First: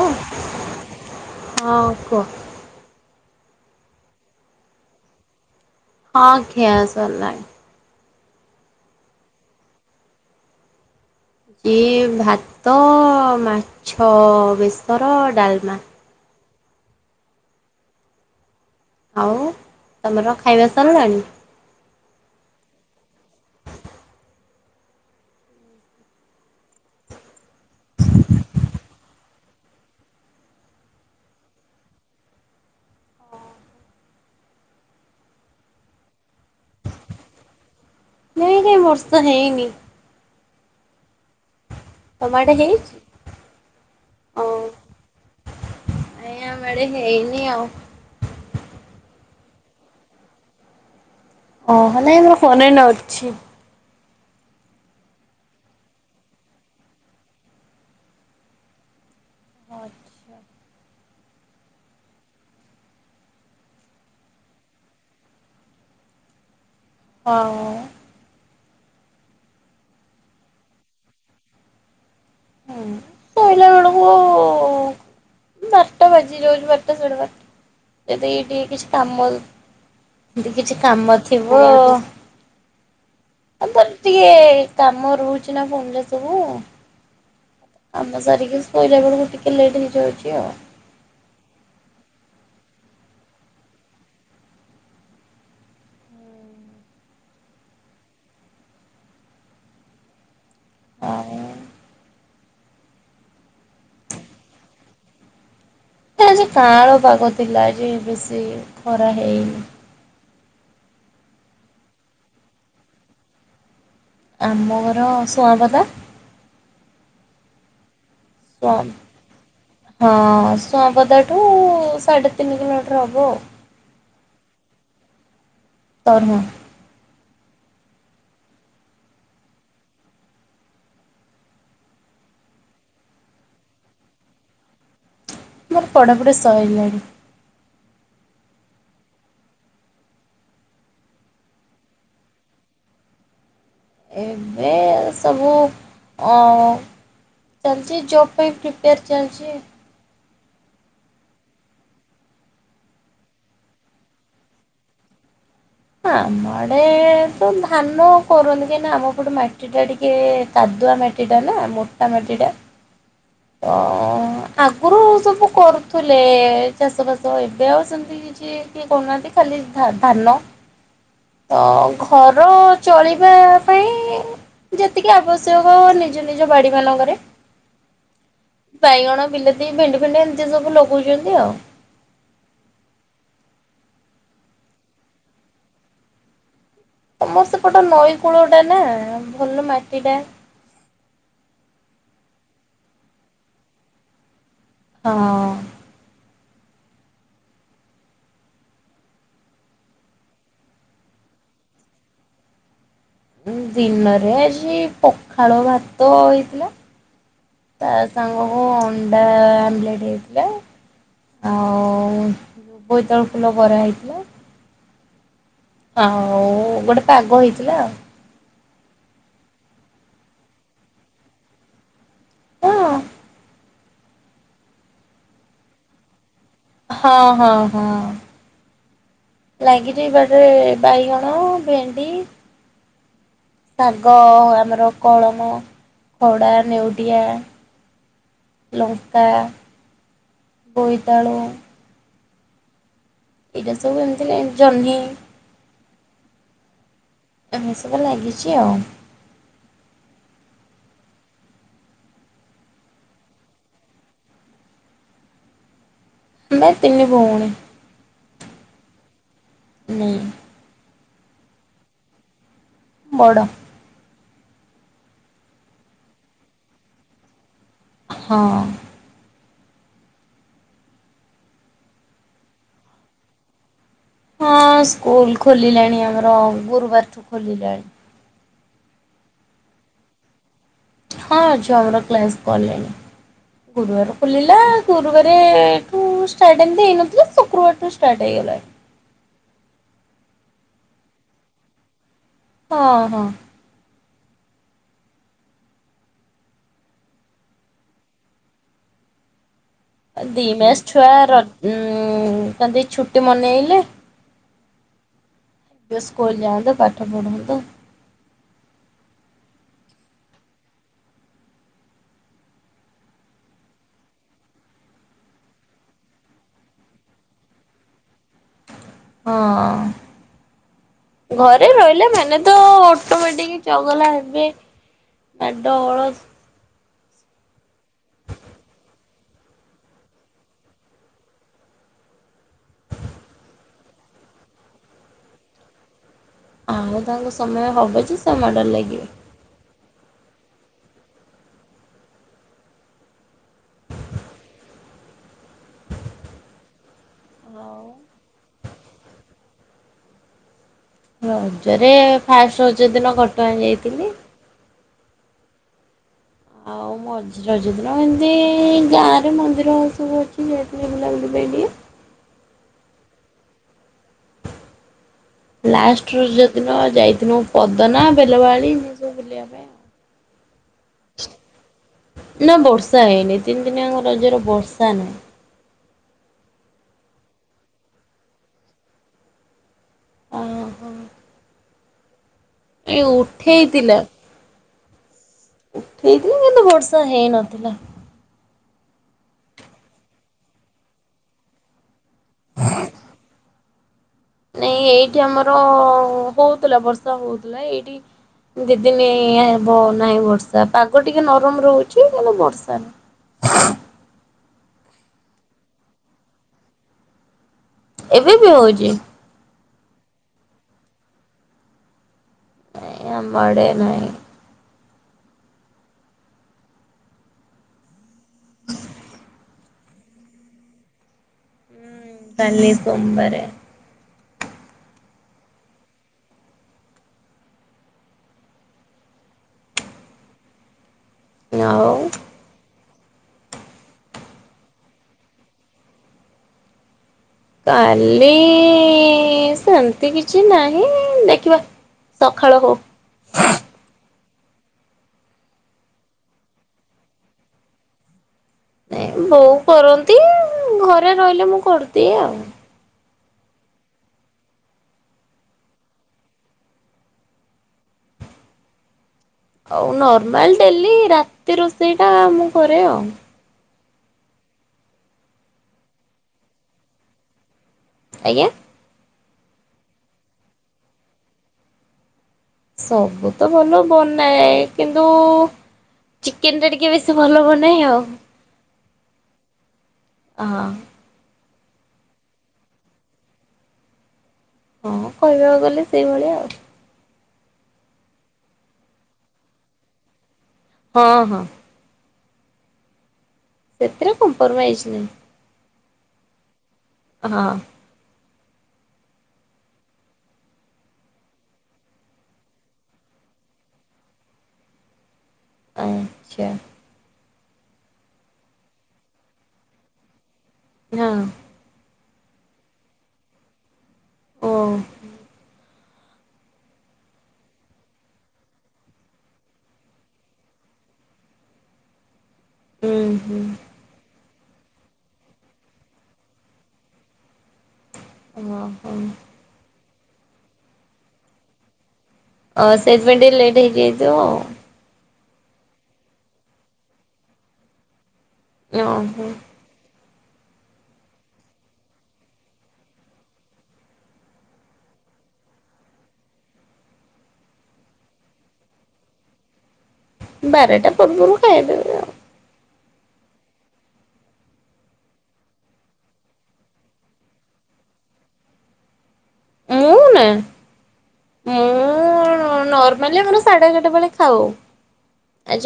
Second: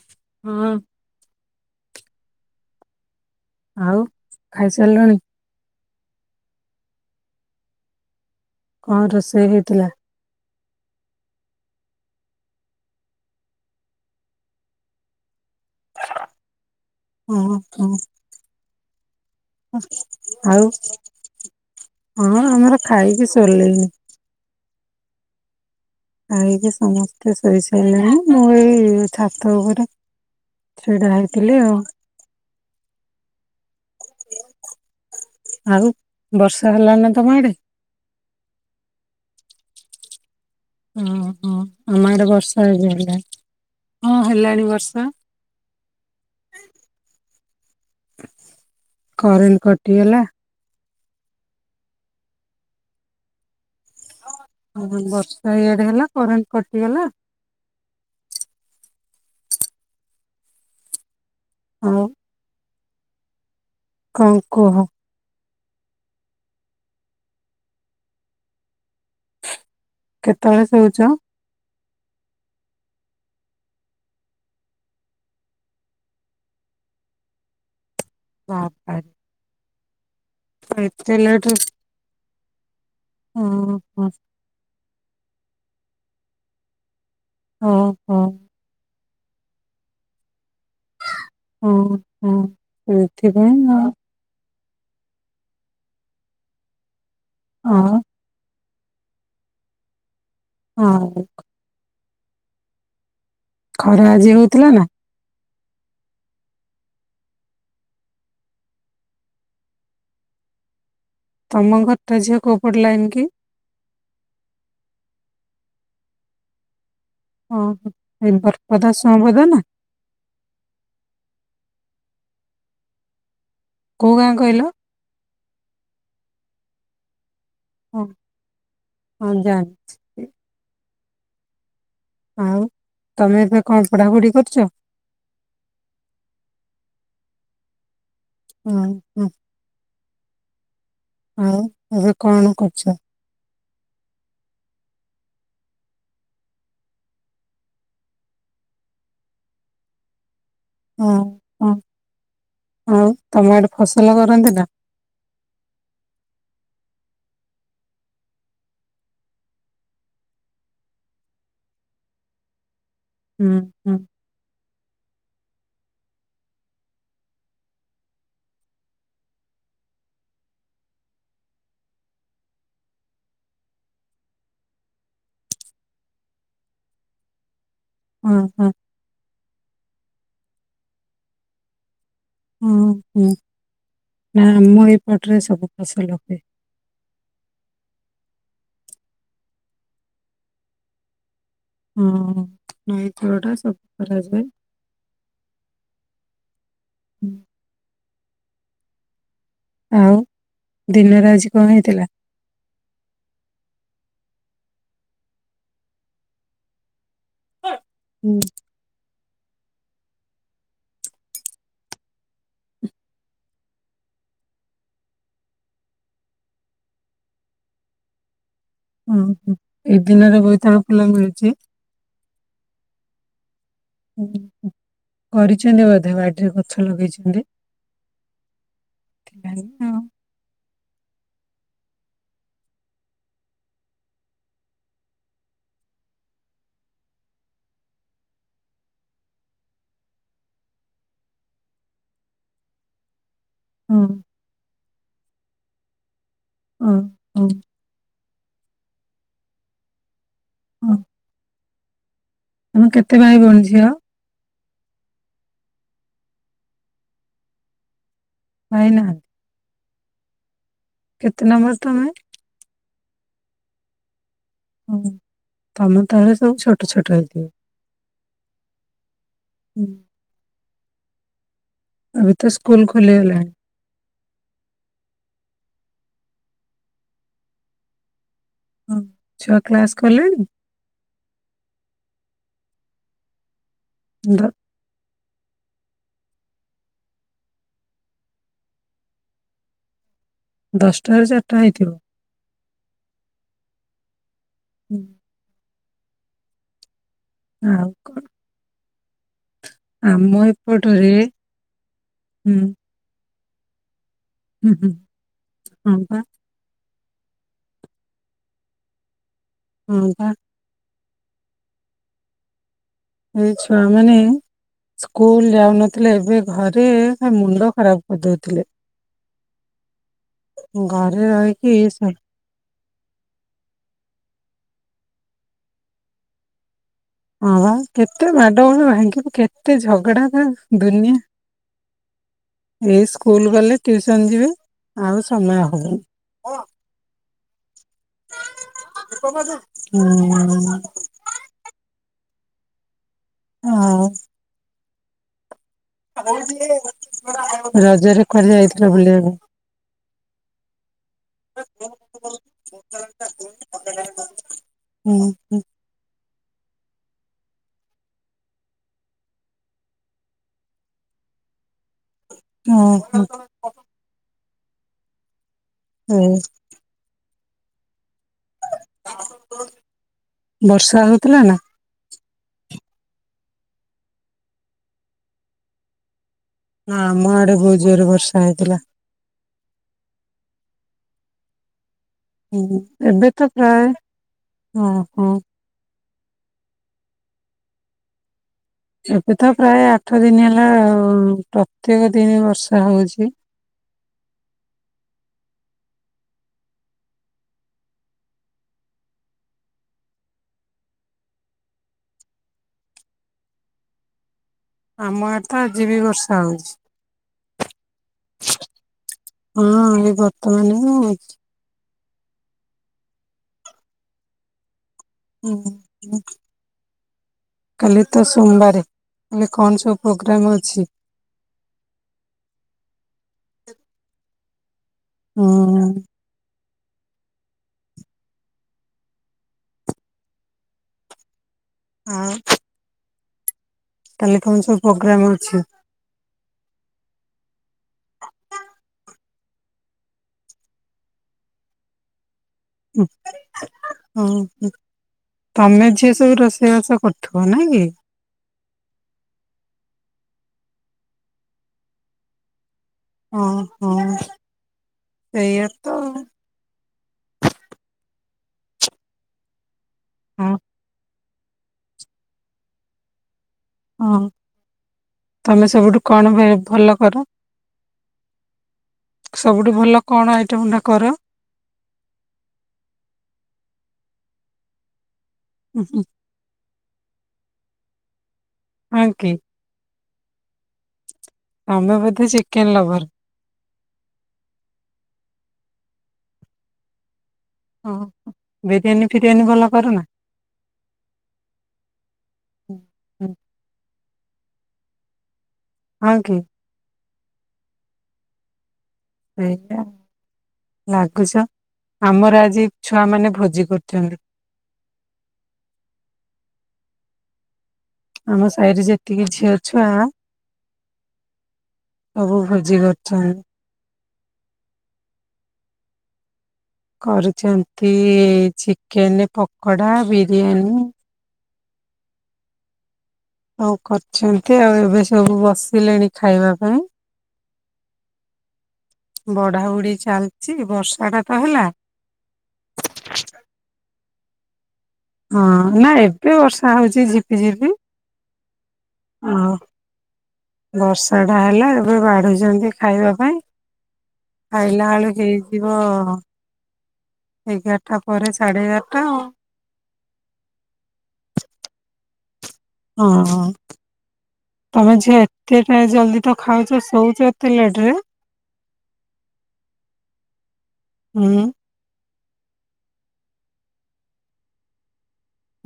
ହଁ ହୁଁ ହଁ କୁହ। ଆଉ ଖାଇସାରିଲଣି ହଁ ଖିଆ ସାରିଲାଣି କଣ ରୋଷେଇ ହେଇଥିଲା? ଏ ଭାତ, ମାଛ ବେସର, ଡାଲମା ହୁଁ ହୁଁ ଆଉ ତମର ଆଉ ଖାଇବା ସରିଲାଣି? ହଁ ଆମର ଖାଇକି ଶୋଇଲୁଣି।। ଖାଇକି ସମସ୍ତେ ଶୋଇ ସାରିଲେଣି ମୁଁ ଏଇ ଛାତ ଉପରେ ସେଇଟା ହେଇଥିଲେ ଆଉ। ଆଉ ବର୍ଷା ହେଲାନା ତମ ଆଡେ। ନାଇଁ ନାଇଁ ବର୍ଷା ହେଇନି। ହଁ ହଁ। ଆମ ଆଡେ ତମ ବର୍ଷା ହେଇଛି? ହେଲାଣି ବର୍ଷା ହଁ ଓ ହେଲାଣି ବର୍ଷା। ନାଇଁ ଆମ ଆଡ଼େ ହେଇନି ଆଉ। କରେଣ୍ଟ କଟିଗଲା। ଓହ ନାଇଁ ଆମର କରେଣ୍ଟ ଅଛି। ବର୍ଷା ଇଆଡେ ହେଲା କରେଣ୍ଟ କଟିଗଲା। ଆଚ୍ଛା। ହଉ। କଣ କୁହ। ହଁ କେତେବେଳେ ଶୋଉଚ। ହୁଁ ଶୋଇଲା ବେଳକୁ ବାରଟା ବାଜି ଯାଉଛି ବାରଟା ସାଢ଼େ ବାରଟା ଯଦି ଏଇ ଟିକେ କିଛି ବାବାରେ କାମ ଏମିତି କିଛି ଏତେ କାମ ଲେଟ୍ ଥିବ ଓହୋ [unintelligible] କାମ ରହୁଛି ନା ଫୋନ୍ ରେ ସବୁ। କାମ ଓହୋ। ସାରିକି ଶୋଇଲା ବେଳକୁ ଟିକେ ଲେଟ୍ ହେଇଯାଉଛି ଆଉ। [unintelligible] ଆଉ। ଆଉ [unintelligible] ଖରା ଆଜି ହୋଉଥିଲା ନା? ଆଜି କାଆଁଳ ପାଗ ଥିଲା। ଆଜି ବେଶୀ ଖରା ହେଇନି। ତମ ଘର ଟା ଝିଅ କୋଉ ପଟ ଲାଇନ୍ କି? ଆମ ଘର ସୁଆଁପଦା। ଓହୋ ଏଇ ସୁଆଁ ବରପଦା ସୁଆଁପଦା ନା? ହଁ ସୁଆଁପଦାଠୁ ସାଢ଼େ ତିନି କିଲୋମିଟର ହବ ଆଉ। କୋଉ ଗାଁ କହିଲ? ତରୁହାଁ। ହଁ ହଁ ଜାଣିଛି। ଆଉ ତମେ ଏବେ କଣ ପଢାପଢି କରୁଛ? ମୋର ପଢାପଢି ସଇଲାଣି। ହୁଁ ହୁଁ। ଆଉ ଏବେ କଣ କରୁଛ? ଏବେ ସବୁ ଅ ଚାଲିଚି ଜବ୍ ପାଇଁ ପ୍ରିପେୟାର୍ ଚାଲିଚି। ହୁଁ ହୁଁ ଆଉ ତମ ଆଡ଼େ ଫସଲ କରନ୍ତି ନା? ଆମ ଆଡେ ତ ଧାନ କରନ୍ତି କାହିଁକି ନା ଆମ ପଟେ ମାଟି ମାଟିଟା ଟିକେ କାଦୁଆ ମାଟି ଟା ନା ମୋଟା ମାଟି ଟା। ହୁଁ ହୁଁ। ଆଗରୁ ସବୁ କରୁଥିଲେ ଚାଷ ବାସ ଏବେ ଆଉ ସେମିତି କିଛି କି କିଏ କରୁନାହାନ୍ତି ଖାଲି ଧା ଧାନ। ତ ଘର ଚଳିବା ପାଇଁ ଯେତିକି ଆବଶ୍ୟକ ନିଜ ନିଜ ବାଡି ମାନଙ୍କରେ। ହୁଁ ହୁଁ। ବାଇଗଣ, ବିଲାତି, ଭେଣ୍ଡି ଫେଣ୍ଡି ଏମିତି ସବୁ ଲଗଉଛନ୍ତି ଆଉ। ଉଁ ହୁଁ, ନାଁ ଆମ ଏଇପଟରେ ସବୁ ଫସଲ ହୁଏ। ତମ ସେପଟ ନଈ କୂଳ ଟା ନା ଭଲ ମାଟି ଟା। ହୁଁ ନଈ କୂଳ ଟା ସବୁ କରାଯାଏ। ହଁ। ହୁଁ। ଆଉ ଦିନରେ ଆଜି କଣ ହେଇଥିଲା? ଦିନରେ ଆଜି ପଖାଳ ଭାତ ହେଇଥିଲା। ତା ହୁଁ। ସାଙ୍ଗକୁ ଅଣ୍ଡା ଆମ୍ଲେଟ୍ ହେଇଥିଲା। ଆଉ ବୋଇତାଳୁ ଫୁଲ ବରା ହେଇଥିଲା। ଆଉ ଗୋଟେ ପାଗ ହେଇଥିଲା। ଉଁ ହୁଁ ଏ ଦିନରେ ବୋଇତାଳୁ ଫୁଲ ମିଳୁଛି? ହଁ। କରିଛନ୍ତି ବୋଧେ ବାଡିରେ ଗଛ ହଁ ଲଗେଇଛନ୍ତି। ହଁ ହଁ। ହଁ ଲାଗିଛି ବାଡିରେ ବାଇଗଣ, ଭେଣ୍ଡି। ଶାଗ ଆମର କଳମ ଖଡା ନେଉଟିଆ। ଲଙ୍କା ବୋଇତାଳୁ ଏଇଟା ଓ ସବୁ ଏମିତିରେ ଜହ୍ନି ହଁ ହଁ। ଏରା ଲାଗିଛି ଆଉ। ହଁ। ତମେ କେତେ ଭାଇ ଭଉଣୀ ଝିଅ? ଆମେ ତିନି ଭଉଣୀ। ଭାଇ ନାହାନ୍ତି? ନା। କେତେ ନମ୍ବର ତମେ? ବଡ଼। ହୁଁ ତମ ତଳେ ସବୁ ଛୋଟ ଛୋଟ ହେଇଥିବେ? ହଁ। ହୁଁ। ଏବେ ତ ସ୍କୁଲ ଖୋଲିଗଲାଣି? ହଁ ସ୍କୁଲ ଖୋଲିଲାଣି ଆମର ଗୁରୁବାରଠୁ ଖୋଲିଲାଣି। ହଁ ଛୁଆ କ୍ଲାସ କଲେଣି? ହଁ ଛୁଆ ଆମରକ୍ଲାସ କଲେଣି। ଗୁରୁବାର ଦ ଖୋଲିଲା। ଗୁରୁବାରେ ଠୁ ଷ୍ଟାର୍ଟ ହେଇତନଥିଲା ଶୁକ୍ରବାର ଠୁ ଷ୍ଟାର୍ଟ ହେଇଗଲାଣି। ଦଶଟାରୁ ଚାରିଟା ହେଇଥିବ? ହଁ ହଁ। ହୁଁ। ଆଉ କଣ? [inaudible] ଦି ମାସ ଛୁଆ ଏପଟରେ ର ହୁଁ କଅନ୍ତି ଛୁଟି ମନେଇଲେ। ହୁଁ ହୁଁ। ହଁ ଏବେ ବା ସ୍କୁଲ ଯାଆନ୍ତୁ। ପାଠ ପଢନ୍ତୁ। ହୁଁ ପା। ଏଇ ଛୁଆମାନେ ସ୍କୁଲ ଯାଉନଥିଲେ ଏବେ ଘରେ ଖାଲି ମୁଣ୍ଡ ଖରାପ୍ କରିଦେଉଥିଲେ। ହଁ ଘରେ ରହିଲେ ମାନେ ତ ଅଟୋମେଟିକ୍ ଚଗଲା ହେବେ। ମାଡ ଗୋଳ। ହଁ ବା କେତେ ମାଡ଼ ଗୋଳ ଭାଙ୍ଗିବୁ। କେତେ ଝଗଡ଼ା ପା ଦୁନିଆ ଏଇ ସ୍କୁଲ ଗଲେ ଟିଉସନ୍ ଯିବେ। ଆଉ ସମୟ ହବନି। ଆଉ ତାଙ୍କୁ ସମୟ ହବ ଯେ ସେ ମାଡରେ ଲାଗିବେ। ହୁଁ। ହଁ। ଆଉ ରଜରେ କୁଆଡେ ଯାଇଥିଲ ବୁଲିବାକୁ? ରଜରେ ଫାଷ୍ଟେ ରଜ ଦିନ ଘଟଗାଁ ଯାଇଥିଲି। ହୁଁ ହୁଁ। ଆଉ ମଚ। ରଜ ଦିନ ଏମିତି ଗାଁରେ ମନ୍ଦିର ସବୁ ଅଛି। ଯାଇଥିଲି ବୁଲାବୁଲି ପେଇଁ ଟିକିଏ। ଓହୋ। ଲାଷ୍ଟ ରଜ ଦିନ ଯାଇଥିନୁ ପଦନା ବେଲବାଳି। ସବୁ ବୁଲିବା ପାଇଁ ଆଉ। ବର୍ଷା ହେଉଥିଲା ନା। ନା ବର୍ଷା ହେଇନି। ତିନି ଦିନିଆଙ୍କ ରଜରେ ବର୍ଷା ନାହିଁ। ହଁ ଆମ ଆଡେ ବୋହୁତ ଯୋରେ ବର୍ଷା ହେଉଥିଲା। ଓହୋ। ହୁଁ ଏଇ ଏବେ ତ ପ୍ରାୟ ଉଠେଇଥିଲା ହ ହଁ। ଉଠେଇଥିଲା କିନ୍ତୁ ବର୍ଷା ହେଇନଥିଲା। ଏବେ ତ ପ୍ରାୟ ଆଠ ଦିନ ହେଲା ଆଉ ପ୍ରତ୍ୟେକ ଦିନ ବର୍ଷା ହଉଛି। ନାଇଁ ଏଇଠି ଆମର ହଉଥିଲା ବର୍ଷା ହଉଥିଲା ଏଇଠି। ଦୁଇ ଦିନ ହେବ ନାହିଁ ବର୍ଷା ପାଗ ଟିକେ ନରମ ରହୁଛି କିନ୍ତୁ ବର୍ଷା ନାହିଁ। ଆମ ଆଡ଼େତ ଆଯିବି ବର୍ଷା ହଉଛି। ଏବେ ବି ହଉଛି। ହଁ ଏ ବର୍ତ୍ତମାନ କୁ। ଏ ଅମ ଆଡ଼େ ନାହିଁ। [unintelligible] କାଲି ତ ସୋମବାରେ କାଲି କଣ ସବୁ ପ୍ରୋଗ୍ରାମ ଅଛି। କାଲି ସମୋବାରେ। ହୁଁ। ଏ ଆଉ। କାଲି ତମ ସବୁ ପ୍ରୋଗ୍ରାମ୍ ଅଛି। କାଲି--ସେମିତି କିଛି ନାହିଁ ଦେଖିବା। ସଖାଳ ହଉ। ହୁଁ ହୁଁ ହଁ। ତମେ ଝିଅ ସବୁ ରୋଷେଇ ବାସ କରୁଥିବ ନାଇଁ କି? ନାଇଁ ବୋଉ କରନ୍ତି, ଘରେ ରହିଲେ ମୁଁ କରଦିଏ ଆଉ। ଓ ହୋଁ ସେଇଆ ତ। ଆଉ ହଁ ନର୍ମାଲ ଡେଲି ରାତି ରୋଷେଇ ଟା ମୁଁ କରେ ଆଉ। ହଁ ତମେ ସବୁଠୁ କଣ [unintelligible] ଭଲ କର। ଆଜ୍ଞା। ସବୁଠୁ ଭଲ କଣ ଆଇଟମ ଟା କର। ସବୁତ ଭଲ ବନାଏ କିନ୍ତୁ ହୁଁ ହୁଁ। ଚିକେନ ଟା ଟିକେ ବେଶି ଭଲ ବନାଏ ଆଉ। ହଁ କି? ହଁ। ତମେ ବୋଧେ ଚିକେନ ଲଭର। ହଁ କହିବାକୁ ଗଲେ ସେଇଭଳିଆ ଆଉ। ହଁ ବିରିୟାନୀ ଫିରିୟାନୀ ଭଲ କର ନା। ହଁ ହଁ। ହୁଁ, ସେଥିରେ କମ୍ପର ମାଇଜ ନାହିଁ। ହଁ କି? ହଁ। ଏଇା ଲାଗୁଛ ଆମର ଆଜି ଛୁଆ ମାନେ ଭୋଜି କରୁଛନ୍ତି। ଆଜ୍ଞା। ଆମ ସାହିରେ ଯେତିକି ଝିଅ ଛୁଆ ୟ ସବୁ ଭୋଜି କରୁଚନ୍ତି। ଓ କରୁଚନ୍ତି ଚିକେନ ପକୋଡା ବିରିୟାନୀ। ହୁଁ ହୁଁ। କରିଚନ୍ତି ଆଉ ଏବେ ସବୁ ବସିଲେଣି ଖାଇବା ପାଇଁ। ଅହ। ବଢା ବୁଢି ଚାଲିଚି ବର୍ଷା ଟା ତ ହେଲା। ଅ ସେଇଥିପାଇଁ ଟିକେ ଲେଟ୍ ହେଇଯାଇଥିବ ଆଉ। ହଁ ନା ଏବେ ବର୍ଷା ହଉଚି ଝିପି ଝିପି। ୟେ ଓହୋ ଆଉ ବର୍ଷା ଟା ହେଲା ଏବେ ବାଢୁଛନ୍ତି ଖାଇବା ପାଇଁ। ଖାଇଲା ଆଳୁ ହେଇଯିବ ଏଗାରଟା ପରେ ସାଢେ ଏଗାରଟା ଆଉ। ବାରଟା ପୂର୍ବରୁ ଖାଇଦେବେ। ଆଉ ହଁ। ତମେ ଝିଅ ଏତେ ଟ ଜଲଦି ତ ଖାଉଛ ଶୋଉଛ ଏତେ ଲେଟ୍ ରେ? ମୁଁନା ହୁଁ ମୁଁ ନର୍ମାଲି ଆମର ସାଢେ ଏଗେଟା ବେଳେ ଖାଉ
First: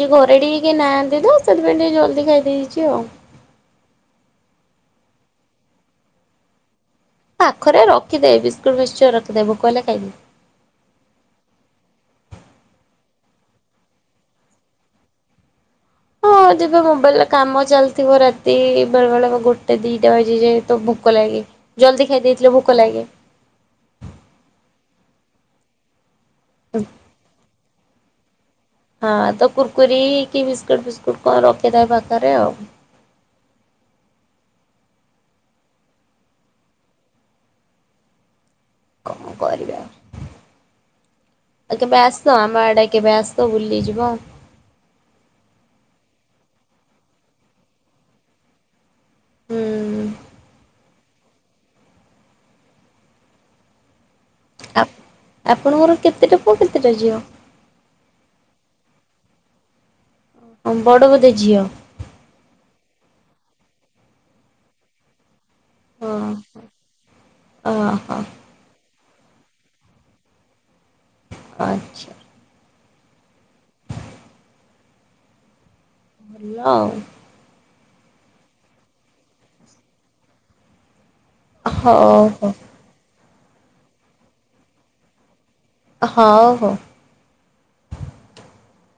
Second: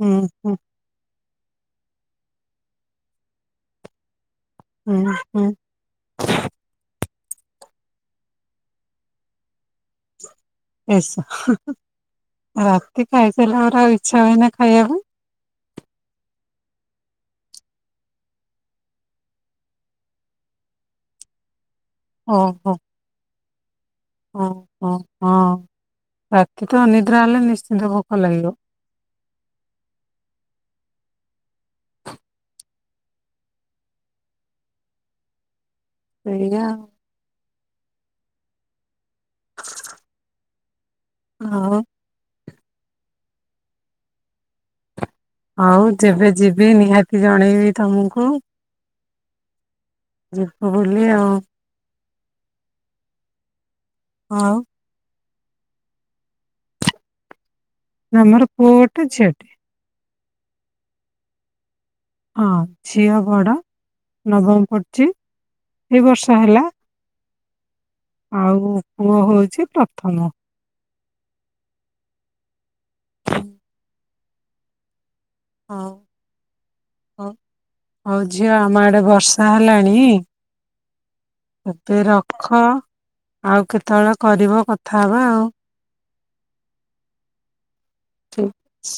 ହୁଁ ଘରେ ହୁଁ ଟିକ କିଏ ନାହାନ୍ତି ତ ସେଥିପାଇଁ ଟିକେ ଜଲ୍ଦି ଖାଇ ଦେଇଚି ଆଉ। ଉଁ ହୁଁ। ପାଖରେ ରଖିଦେବ ବିସ୍କୁଟ୍ ମିକ୍ସଚର ରଖିଦେବେ ଭୋକ ହେଲେ ଖାଇବି। ଏ ସ ରାତି ଖାଇସାରିଲା ପରେ ଆଉ ଇଚ୍ଛା ହୁଏନା ଖାଇବା କୁ? ହଁ ଯେବେ ମୋବାଇଲରେ କାମ ଚାଲିଥିବ ରାତି ବେଳେ ବେଳେ ଗୋଟେ ଦିଟା ବାଜିଯାଏ ତ ଭୋକ ଲାଗେ ଜଲ୍ଦି ଖାଇ ଦେଇଥିଲେ ଭୋକ ଲାଗେ। ଓ ହୋ ହଁ ରାତି ତ ଅନିଦ୍ରା ହେଲେ ନିଶ୍ଚିନ୍ତ ଭୋକ ଲାଗିବ। ହଁ ତ କୁର୍କୁରି କି ବିସ୍କୁଟ ଫିସ୍କୁଟ କଣ ରଖିଥାଏ ପାଖରେ ଆଉ। ସେଇୟା କଣ କରିବା ଆଉ ଆଉ କେବେ ଆ ତ ଆମ ଆଡେ କେବେ ଆସ ବୁଲିଯିବ। ଆଉ ଯେବେ ଯିବି ନିହାତି ଜଣେଇବି ତମକୁ। ହୁଁ। ଯିବ ବୁଲି ଆଉ। ହଁ। ଆପଣଙ୍କର କେତେଟା ପୁଅ କେତେଟା ଝିଅ? ଆମର ପୁଅ ଗୋଟେ ଝିଅଟେ। ହଁ ବଡ଼ ବୋଧେ ଝିଅ? ହଁ ଝିଅ ବଡ ନବମ ପଢୁଚି। ଏଇ ହଁ ବର୍ଷ ହେଲା ଓହୋ ଆଉ ପୁଅ ହଉଚି ପ୍ରଥମ। ଆଚ୍ଛା। ହଁ। ଭଲ ଆଉ। ହଉ ହଉ ଝିଅ ଆମ ଆଡେ ବର୍ଷା ହେଲାଣି ଏବେ ହଉ ହଉ ରଖ ଆଉ କେତେବେଳେ କରିବ କଥା ହବା ଆଉ। ହଉ ହଉ। ଠିକ୍ ଛି